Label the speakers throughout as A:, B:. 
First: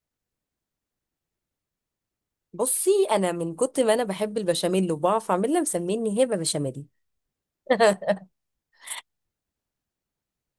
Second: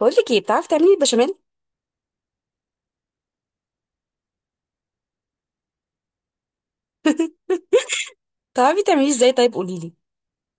A: بقول لك ايه؟ بتعرفي تعملي البشاميل؟
B: بصي انا من كنت ما انا بحب البشاميل وبعرف اعملها مسميني هبه بشاميل.
A: بتعرفي تعمليه ازاي؟ طيب قولي لي.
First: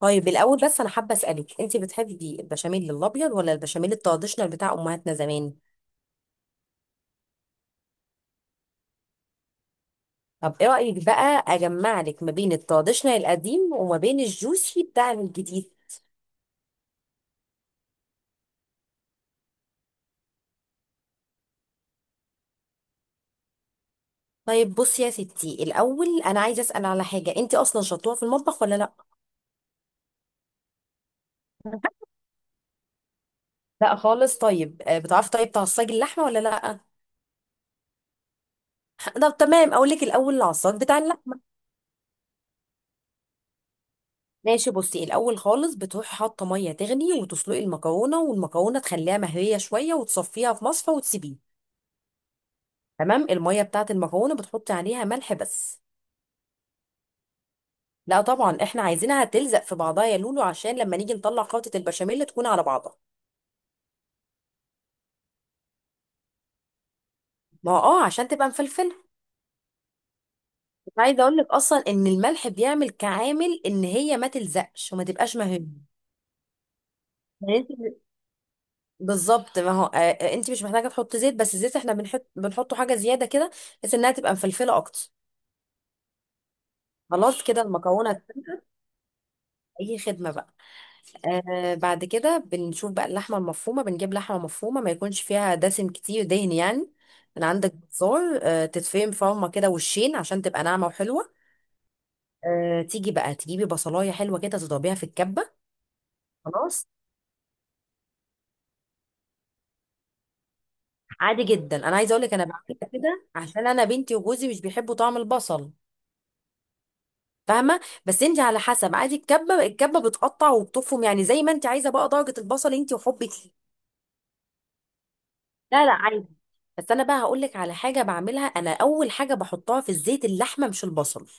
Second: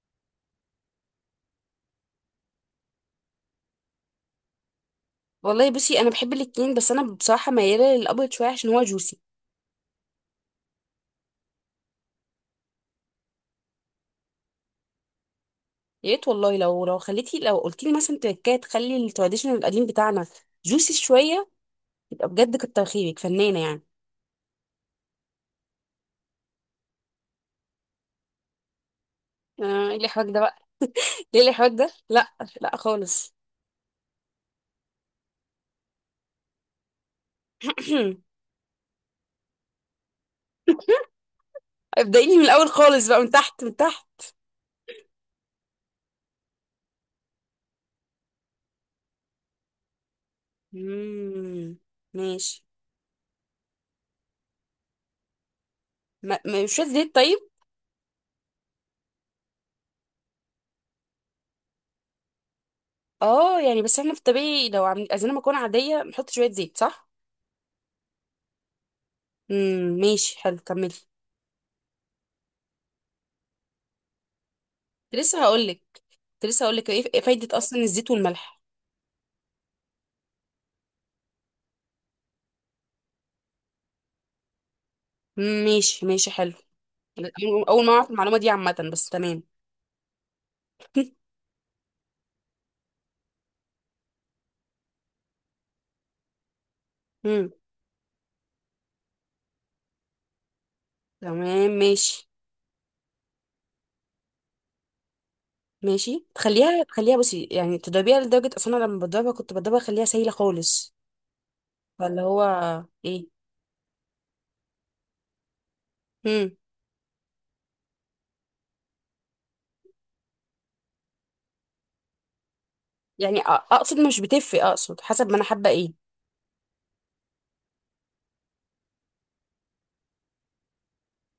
B: طيب الاول بس انا حابه اسالك، انت بتحبي البشاميل الابيض ولا البشاميل التراديشنال بتاع امهاتنا زمان؟
A: والله بصي، انا بحب الاتنين، بس انا بصراحه مياله للابيض شويه عشان هو جوسي.
B: طب ايه رايك بقى اجمع لك ما بين التراديشنال القديم وما بين الجوسي بتاع الجديد؟
A: يا ريت والله، لو خليتي، لو قلتي لي مثلا تركايه تخلي التراديشنال القديم بتاعنا جوسي شويه، يبقى بجد كتر خيرك، فنانه يعني.
B: طيب بصي يا ستي، الاول انا عايزه اسال على حاجه، انت اصلا شطوره في المطبخ ولا لا؟
A: ايه الحواك ده بقى؟ ليه الحوار ده؟ لا، لا خالص.
B: لا خالص. طيب، بتعرفي طيب تعصجي اللحمه ولا لا؟ طب تمام، اقول لك الاول العصاج بتاع اللحمه.
A: ابدأي لي من الاول خالص بقى، من تحت.
B: ماشي، بصي الاول خالص بتروحي حاطه ميه تغلي وتسلقي المكرونه، والمكرونه تخليها مهريه شويه وتصفيها في مصفى وتسيبيه.
A: مم. ماشي.
B: تمام، الميه بتاعه المكرونه بتحطي عليها ملح بس.
A: شويه زيت طيب.
B: لا طبعا، احنا عايزينها تلزق في بعضها يا لولو، عشان لما نيجي نطلع خلطه البشاميل تكون على بعضها.
A: اه يعني بس احنا في الطبيعي لو عايزين مكرونه عاديه بنحط شويه زيت، صح؟
B: ما هو عشان تبقى مفلفله.
A: ماشي حلو، كملي.
B: كنت عايزه اقول لك اصلا ان الملح بيعمل كعامل ان هي ما تلزقش وما
A: كنت
B: تبقاش
A: لسه هقول
B: مهريه.
A: لك، كنت لسه هقول لك ايه
B: يعني
A: فايدة اصلا
B: انت
A: الزيت والملح.
B: بالظبط، ما هو انت مش محتاجه تحطي زيت، بس الزيت احنا بنحطه حاجه زياده كده، بحيث انها تبقى مفلفله اكتر.
A: ماشي، حلو. أنا
B: خلاص كده
A: أول ما اعرف
B: المكرونه.
A: المعلومة دي عامة، بس تمام.
B: اي خدمه بقى. بعد كده بنشوف بقى اللحمه المفرومه، بنجيب لحمه مفرومه ما يكونش فيها دسم كتير، دهن يعني. من
A: امم
B: عندك بزار، تتفرم فرمه كده وشين عشان تبقى ناعمه وحلوه.
A: تمام ماشي.
B: تيجي بقى تجيبي بصلايه حلوه كده تضربيها في الكبه.
A: تخليها
B: خلاص.
A: تخليها بصي، يعني تضربيها لدرجة اصلا أنا لما بضربها كنت بضربها اخليها سايلة خالص.
B: عادي جدا، انا عايزه
A: فاللي
B: اقول لك
A: هو
B: انا بعملها كده
A: ايه.
B: عشان انا بنتي وجوزي مش بيحبوا طعم البصل،
A: امم
B: فاهمه. بس انت على حسب، عادي الكبه بتقطع وبتفرم، يعني زي ما انت عايزه، بقى درجه البصل انت وحبك
A: يعني
B: ليه.
A: اقصد مش بتفرق، اقصد حسب ما انا حابة
B: لا لا،
A: ايه.
B: عادي. بس انا بقى هقول لك على حاجه بعملها، انا اول حاجه بحطها في الزيت اللحمه مش البصل.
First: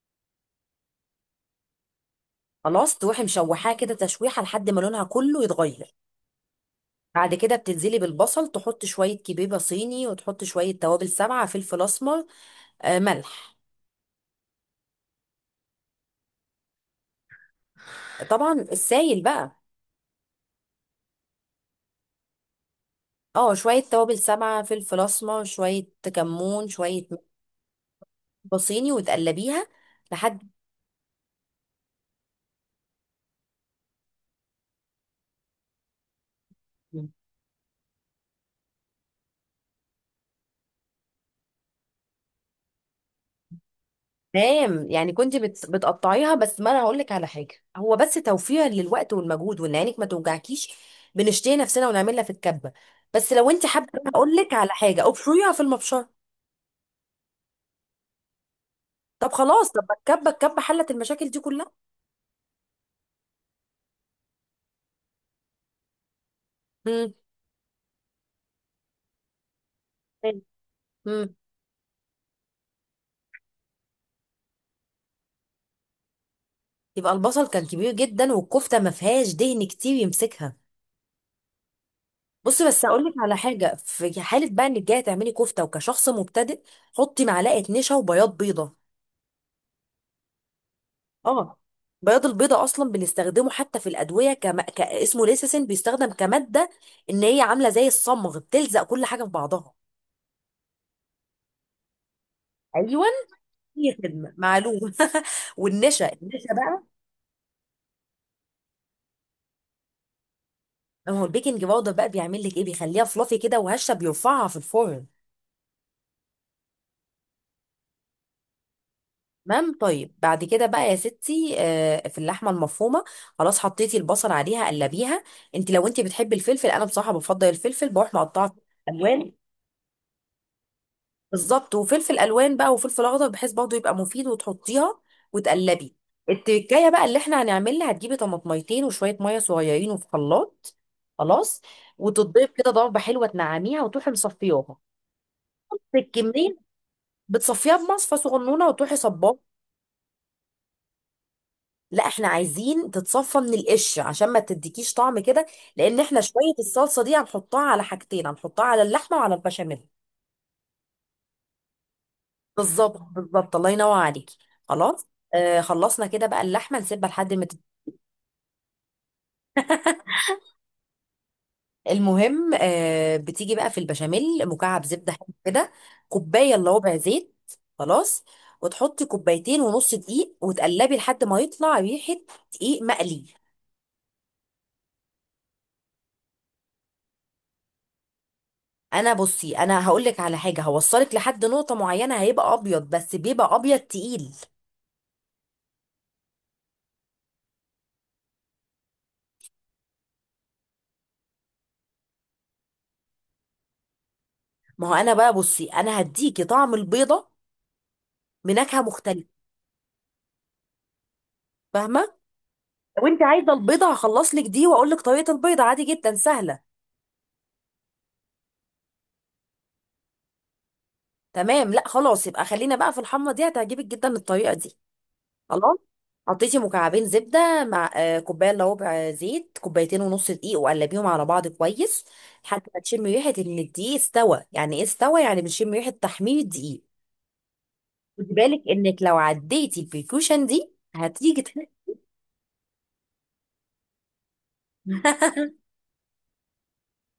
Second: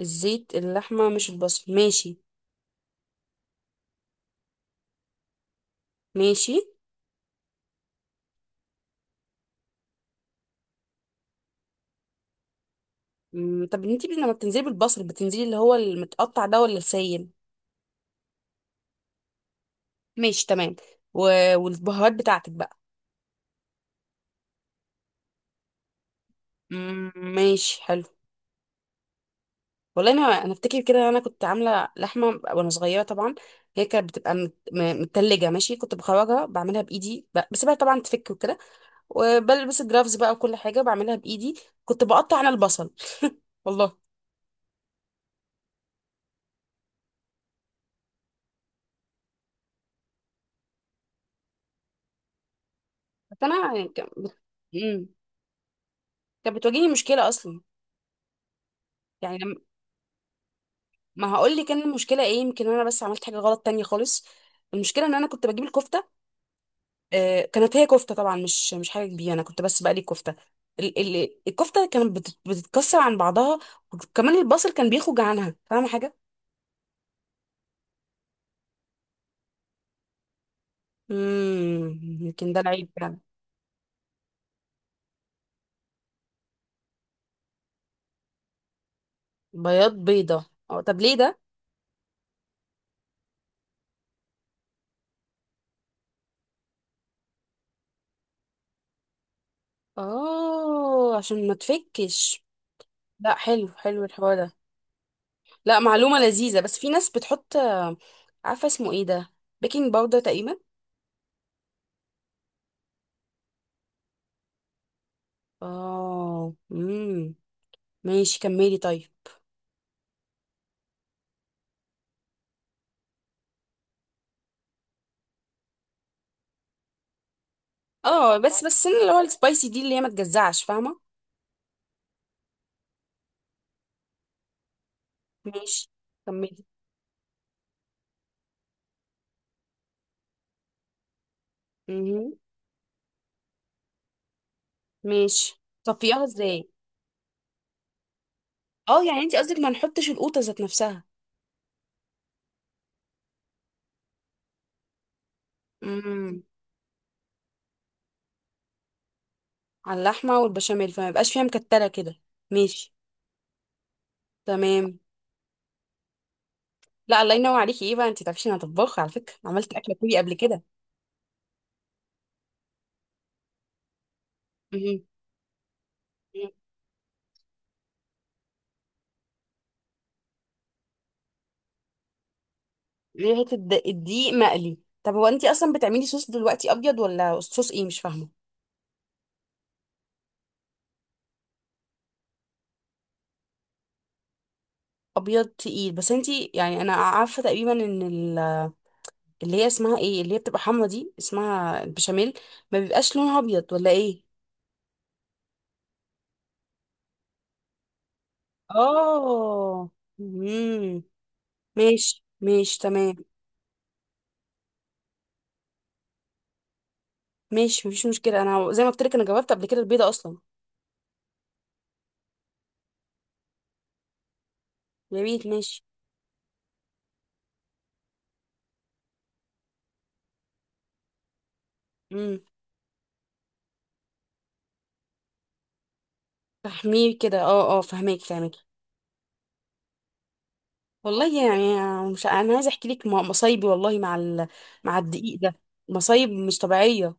A: الزيت اللحمة مش البصل، ماشي.
B: خلاص تروحي مشوحاها كده تشويحه لحد ما لونها كله يتغير.
A: ماشي.
B: بعد كده بتنزلي بالبصل، تحط شويه كبيبه صيني وتحط شويه توابل سبعه فلفل اسمر. آه، ملح.
A: طب انتي لما بتنزلي بالبصل، بتنزلي اللي هو المتقطع ده ولا السايل؟
B: طبعا السايل بقى.
A: ماشي تمام. و... والبهارات بتاعتك بقى؟
B: اه، شويه توابل سبعه فلفل اسمر، شويه كمون، شويه ملح
A: ماشي حلو.
B: صيني وتقلبيها
A: والله انا،
B: لحد.
A: افتكر كده انا كنت عامله لحمه وانا صغيره طبعا. هي كانت بتبقى متلجه، ماشي، كنت بخرجها بعملها بايدي، بسيبها طبعا تفك وكده، وبلبس الجرافز بقى وكل حاجه بعملها بايدي، كنت بقطع انا البصل، والله.
B: تمام، يعني كنت بتقطعيها بس، ما انا هقول لك على حاجه هو بس توفير للوقت والمجهود وان عينك ما توجعكيش. بنشتري نفسنا ونعملها في الكبه. بس
A: بس
B: لو انت
A: انا يعني
B: حابه هقول لك على
A: مم.
B: حاجه، ابشريها في المبشره.
A: كانت بتواجهني مشكله اصلا.
B: طب
A: يعني لما،
B: خلاص. طب ما الكبه حلت
A: ما
B: المشاكل دي
A: هقول لك
B: كلها.
A: ان المشكله ايه. يمكن انا بس عملت حاجه غلط تانية خالص. المشكله ان انا كنت بجيب الكفته.
B: امم،
A: كانت هي كفته طبعا، مش حاجه كبيره، انا كنت بس بقلي الكفته.
B: امم.
A: الكفته كانت بتتكسر عن بعضها، وكمان البصل كان بيخرج عنها. فاهمه حاجه؟
B: يبقى البصل كان كبير جدا والكفته ما فيهاش دهن كتير يمسكها.
A: امم، يمكن ده
B: بصي، بس
A: العيب
B: هقول لك
A: فعلا.
B: على حاجه، في حاله بقى انك جايه تعملي كفته وكشخص مبتدئ حطي معلقه نشا وبياض بيضه.
A: بياض بيضه، اه، طب ليه ده؟
B: اه بياض البيضة اصلا بنستخدمه حتى في الادويه، اسمه ليسيسين، بيستخدم كماده ان هي عامله زي الصمغ بتلزق كل حاجه في بعضها.
A: اه، عشان ما تفكش.
B: ايوه.
A: لا حلو،
B: هي
A: حلو
B: خدمه
A: الحوار ده.
B: معلومه.
A: لا،
B: والنشا،
A: معلومه
B: النشا
A: لذيذه. بس
B: بقى
A: في ناس بتحط عارفه اسمه ايه ده، بيكنج باودر تقريبا.
B: هو البيكنج باودر بقى بيعمل لك ايه، بيخليها فلافي كده وهشه بيرفعها في الفرن.
A: اه، امم، ماشي، كملي طيب.
B: تمام طيب، بعد كده بقى يا ستي في اللحمه المفرومه خلاص، حطيتي البصل عليها قلبيها. انت لو انت بتحبي الفلفل، انا بصراحه بفضل الفلفل بروح
A: اه،
B: مقطعه.
A: بس السنه اللي هو
B: الوان.
A: السبايسي دي، اللي هي ما تجزعش، فاهمه؟
B: بالظبط، وفلفل الوان بقى وفلفل اخضر، بحيث برضه يبقى مفيد، وتحطيها
A: ماشي،
B: وتقلبي.
A: كملي.
B: التكايه بقى اللي احنا هنعملها، هتجيبي طماطميتين وشويه ميه صغيرين، وفي خلاط خلاص
A: مهم.
B: وتضرب كده ضربه حلوه تنعميها وتروحي مصفياها.
A: ماشي. صفيها
B: الكميه
A: ازاي؟
B: بتصفيها بمصفى صغنونه وتروحي
A: اه يعني انت
B: صباه.
A: قصدك ما نحطش القوطه ذات نفسها.
B: لا احنا عايزين تتصفى من القش عشان ما تديكيش طعم كده، لان احنا
A: امم.
B: شويه الصلصه دي هنحطها على حاجتين، هنحطها على اللحمه وعلى البشاميل.
A: على اللحمه والبشاميل، فما يبقاش فيها مكتله كده. ماشي.
B: بالظبط بالظبط، الله ينور عليكي.
A: تمام.
B: خلاص. خلصنا كده بقى، اللحمه نسيبها
A: لا،
B: لحد
A: الله
B: ما
A: ينور
B: تت-
A: عليكي. ايه بقى؟ انت تعرفيش انا طباخه؟ على فكره عملت اكله كوري قبل كده.
B: المهم، بتيجي بقى في البشاميل مكعب
A: امم.
B: زبده حلو كده، كوبايه الا ربع زيت خلاص، وتحطي كوبايتين ونص دقيق وتقلبي لحد ما يطلع ريحه دقيق مقلي.
A: ليه حته الدقيق مقلي؟ طب هو انت اصلا بتعملي صوص دلوقتي ابيض ولا صوص ايه؟ مش فاهمه.
B: بصي انا هقول لك على حاجه، هوصلك لحد نقطه معينه هيبقى ابيض، بس بيبقى ابيض تقيل.
A: ابيض تقيل؟ بس انت، يعني انا عارفه تقريبا ان، اللي هي اسمها ايه، اللي هي بتبقى حمرا دي، اسمها البشاميل، ما بيبقاش لونها ابيض ولا ايه؟
B: ما هو انا بقى، بصي انا هديكي طعم البيضه بنكهه مختلفه،
A: اه. امم. ماشي،
B: فاهمه.
A: ماشي
B: لو
A: تمام.
B: انت عايزه البيضه هخلص لك دي واقول لك طريقه البيضه، عادي جدا سهله.
A: ماشي، مفيش مشكله، انا زي ما قلت لك انا جربت قبل كده البيضه اصلا.
B: تمام. لا خلاص، يبقى خلينا بقى في الحمرا دي، هتعجبك جدا الطريقه دي.
A: يا ريت،
B: خلاص.
A: ماشي.
B: حطيتي مكعبين زبده مع كوبايه الا ربع زيت، كوبايتين ونص دقيق وقلبيهم على بعض كويس،
A: امم.
B: لحد ما تشمي ريحه ان الدقيق استوى، يعني ايه استوى؟ يعني بنشم ريحه تحمير الدقيق.
A: فهميه كده، اه اه، فهماك
B: خدي
A: فهماك.
B: بالك انك لو عديتي البريكوشن دي هتيجي
A: والله
B: تحسي-
A: يعني، مش انا عايزه احكي لك مصايبي، والله، مع مع الدقيق ده. مصايب مش طبيعيه.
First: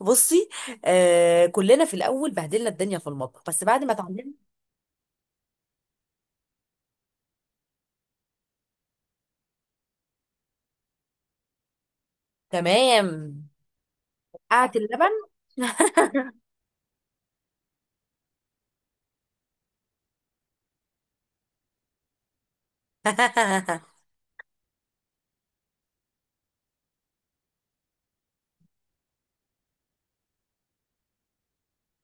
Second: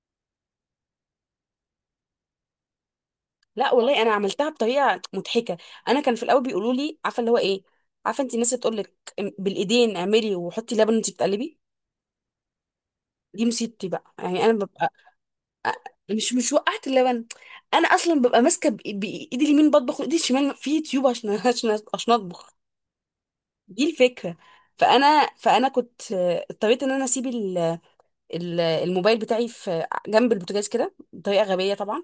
B: بصي كلنا في الاول بهدلنا الدنيا في المطبخ، بس
A: لا
B: بعد ما
A: والله انا
B: اتعلمنا.
A: عملتها بطريقه مضحكه. انا كان في الاول بيقولوا لي، عارفه اللي هو ايه، عارفه انت الناس اللي تقول لك بالايدين اعملي وحطي لبن وانت بتقلبي.
B: تمام،
A: دي مصيبتي بقى، يعني انا
B: قعة
A: ببقى،
B: اللبن.
A: مش وقعت اللبن، انا اصلا ببقى ماسكه بايدي اليمين بطبخ وايدي الشمال في يوتيوب عشان عشان اطبخ. دي الفكره. فانا كنت اضطريت ان انا اسيب الموبايل بتاعي في جنب البوتاجاز كده بطريقه غبيه طبعا،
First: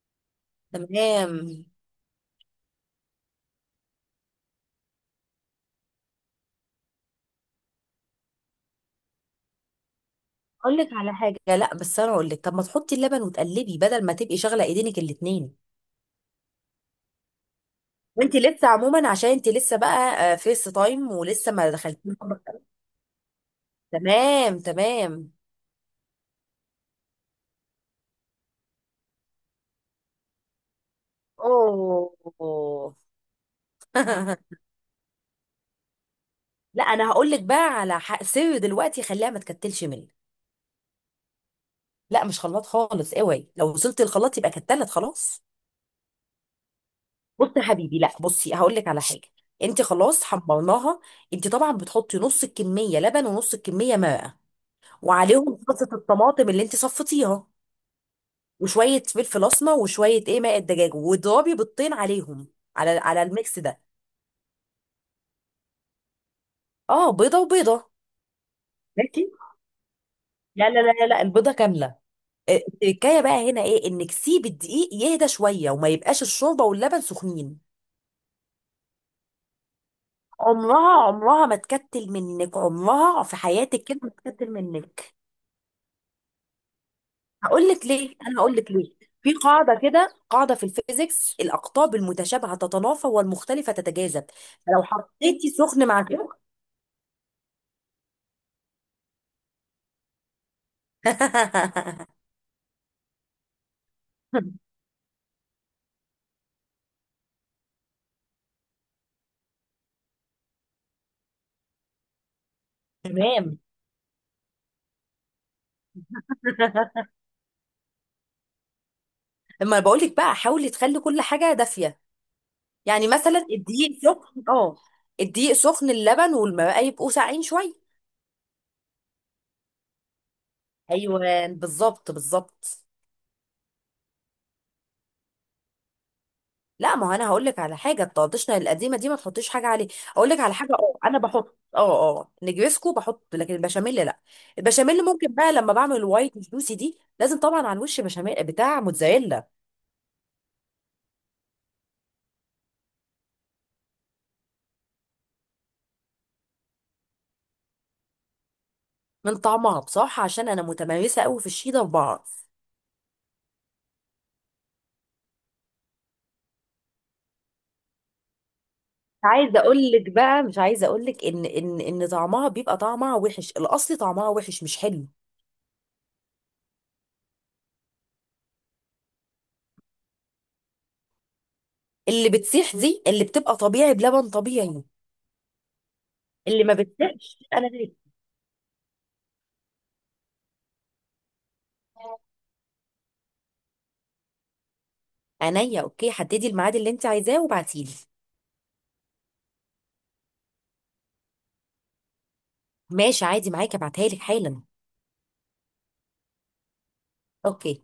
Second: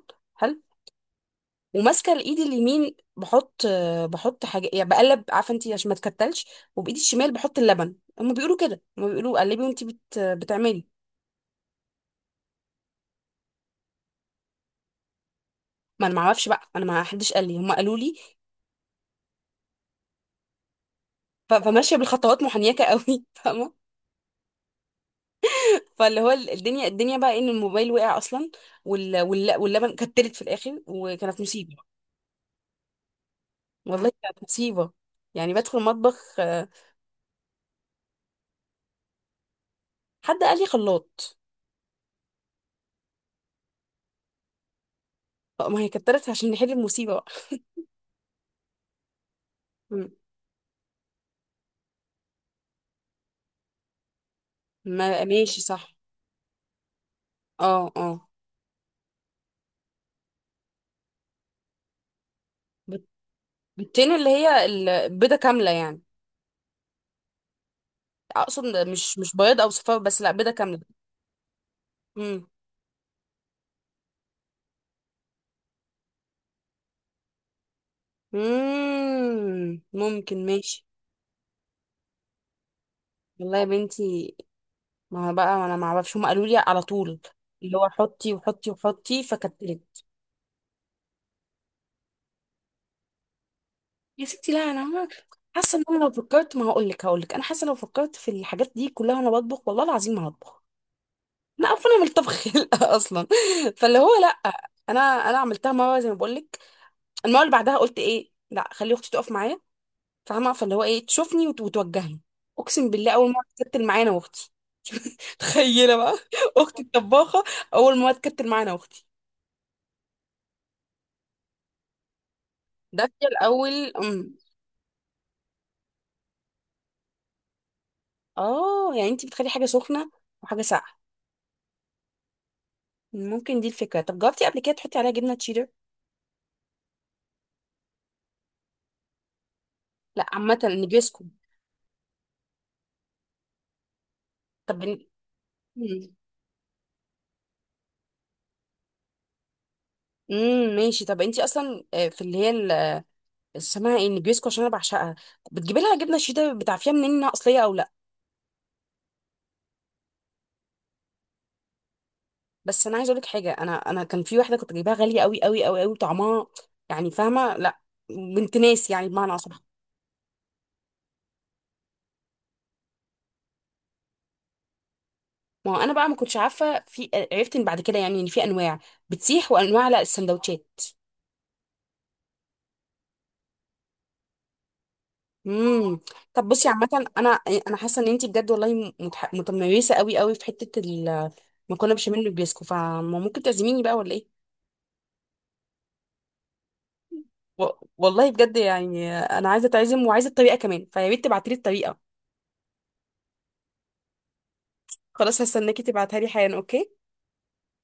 B: تمام.
A: وماسكه الايد اليمين بحط، بحط حاجه يعني، بقلب، عارفه انت، عشان ما تكتلش، وبايدي الشمال بحط اللبن. هم بيقولوا كده، هم بيقولوا قلبي وانت
B: اقول
A: بتعملي.
B: لك على حاجه، لا بس انا اقول لك طب ما تحطي اللبن وتقلبي بدل ما تبقي شغله ايدينك الاتنين.
A: ما انا ما اعرفش بقى، انا ما حدش قال لي، هم قالوا لي
B: وانت لسه عموما، عشان انت لسه بقى فيس تايم ولسه ما
A: فماشيه
B: دخلتيش.
A: بالخطوات محنيكه قوي فاهمه.
B: تمام، تمام.
A: فاللي هو الدنيا بقى إيه، ان الموبايل وقع اصلا، واللبن كتلت في الاخر، وكانت مصيبه،
B: اوه.
A: والله كانت مصيبه. يعني بدخل المطبخ،
B: لا انا هقول لك بقى على حق، سر دلوقتي خليها ما تكتلش منك.
A: حد قال لي خلاط،
B: لا مش خلاط خالص، اوعي لو وصلت الخلاط يبقى كتلت خلاص.
A: ما هي كترت عشان نحل المصيبه بقى.
B: بص يا حبيبي، لا بصي هقول لك على حاجه، انت
A: م.
B: خلاص حمرناها. انت طبعا بتحطي نص الكميه لبن ونص الكميه ماء،
A: ما
B: وعليهم
A: ماشي
B: صلصه
A: صح.
B: الطماطم اللي انت صفتيها،
A: اه اه.
B: وشويه فلفل اسمر وشويه ايه ماء الدجاج، واضربي بيضتين عليهم، على الميكس ده.
A: بيضتين اللي هي، البيضة كاملة يعني؟
B: اه، بيضه وبيضه.
A: اقصد
B: ماشي.
A: مش بياض او صفار بس، لا بيضة
B: لا
A: كاملة.
B: لا لا لا لا، البيضه كامله.
A: امم.
B: اه، التركايه بقى هنا ايه انك سيبي الدقيق يهدى شويه وما يبقاش الشوربه واللبن سخنين.
A: ممكن، ماشي.
B: عمرها عمرها ما تكتل منك، عمرها في
A: والله يا
B: حياتك كده ما
A: بنتي،
B: تكتل منك.
A: ما هو بقى ما انا ما اعرفش، هم قالوا لي على طول
B: هقول
A: اللي
B: لك
A: هو
B: ليه،
A: حطي
B: انا هقول
A: وحطي
B: لك ليه.
A: وحطي،
B: في قاعده،
A: فكتلت.
B: كده قاعده في الفيزيكس، الاقطاب المتشابهه تتنافى والمختلفه
A: يا
B: تتجاذب.
A: ستي لا،
B: فلو
A: انا ما-
B: حطيتي
A: حاسه ان
B: سخن
A: انا
B: مع
A: لو
B: سخن.
A: فكرت، ما هقول لك، هقول لك انا حاسه لو فكرت في الحاجات دي كلها وانا بطبخ، والله العظيم ما هطبخ. انا قرفانه من الطبخ خلقة اصلا. فاللي هو لا، انا عملتها مره زي ما بقول لك، المره اللي بعدها قلت ايه، لا خلي اختي تقف معايا، فاهمه، فاللي هو ايه تشوفني وتوجهني. اقسم بالله اول مره
B: تمام
A: اتكتل معايا انا واختي، تخيله بقى اختي الطباخه، اول مره اتكتل معايا انا واختي.
B: اما بقول لك بقى، حاولي تخلي كل حاجه دافيه. يعني
A: دافيه
B: مثلا
A: الاول.
B: الدقيق
A: أم.
B: سخن، اه. الدقيق سخن، اللبن والماء يبقوا ساقعين شويه.
A: اه يعني انت بتخلي حاجه سخنه وحاجه ساقعه.
B: ايوه، بالظبط بالظبط.
A: ممكن دي الفكره. طب جربتي قبل كده تحطي عليها جبنه تشيدر؟
B: لا ما هو انا هقول لك على حاجه، الطادشنا القديمه دي ما تحطيش حاجه عليه.
A: لا
B: اقول لك على
A: عامه
B: حاجه، انا
A: النجريسكو.
B: بحط، نجرسكو بحط، لكن البشاميل لا.
A: طب.
B: البشاميل ممكن بقى لما بعمل
A: امم.
B: الوايت جوسي دي، لازم طبعا على الوش بشاميل بتاع موتزاريلا.
A: أمم، ماشي. طب انت اصلا، في اللي هي اسمها ايه النجريسكو، عشان انا بعشقها، بتجيبي لها جبنه شيدر، بتعرفيها منين انها اصليه او لا؟
B: من طعمها بصراحه، عشان انا متمرسه قوي في الشيدر بعرف.
A: بس انا عايزه اقول لك حاجه، انا كان في واحده كنت جايباها غاليه قوي قوي طعمها، يعني فاهمه، لا، بنت ناس يعني
B: مش
A: بمعنى
B: عايزه
A: اصح.
B: اقول لك بقى، مش عايزه اقول لك ان طعمها بيبقى طعمها وحش، الاصلي طعمها وحش مش حلو.
A: ما هو انا بقى ما كنتش عارفه، في عرفت ان بعد كده يعني ان في انواع بتسيح وانواع لا، السندوتشات.
B: اللي بتسيح دي اللي بتبقى طبيعي بلبن طبيعي.
A: امم. طب
B: اللي
A: بصي
B: ما
A: عامه، انا
B: بتسيحش انا
A: انا
B: ليه.
A: حاسه ان انت بجد والله متميزه قوي قوي في حته المكرونه بشاميل والبيسكو، فممكن تعزميني بقى ولا ايه؟
B: عينيا. اوكي حددي الميعاد اللي انت عايزاه
A: و-
B: وبعتيلي.
A: والله بجد يعني انا عايزه اتعزم، وعايزه الطريقه كمان، فيا ريت تبعتي لي الطريقه.
B: ماشي عادي معاكي، ابعتها لك حالا.
A: خلاص، هستناكي تبعتها لي حالا، اوكي.
B: اوكي.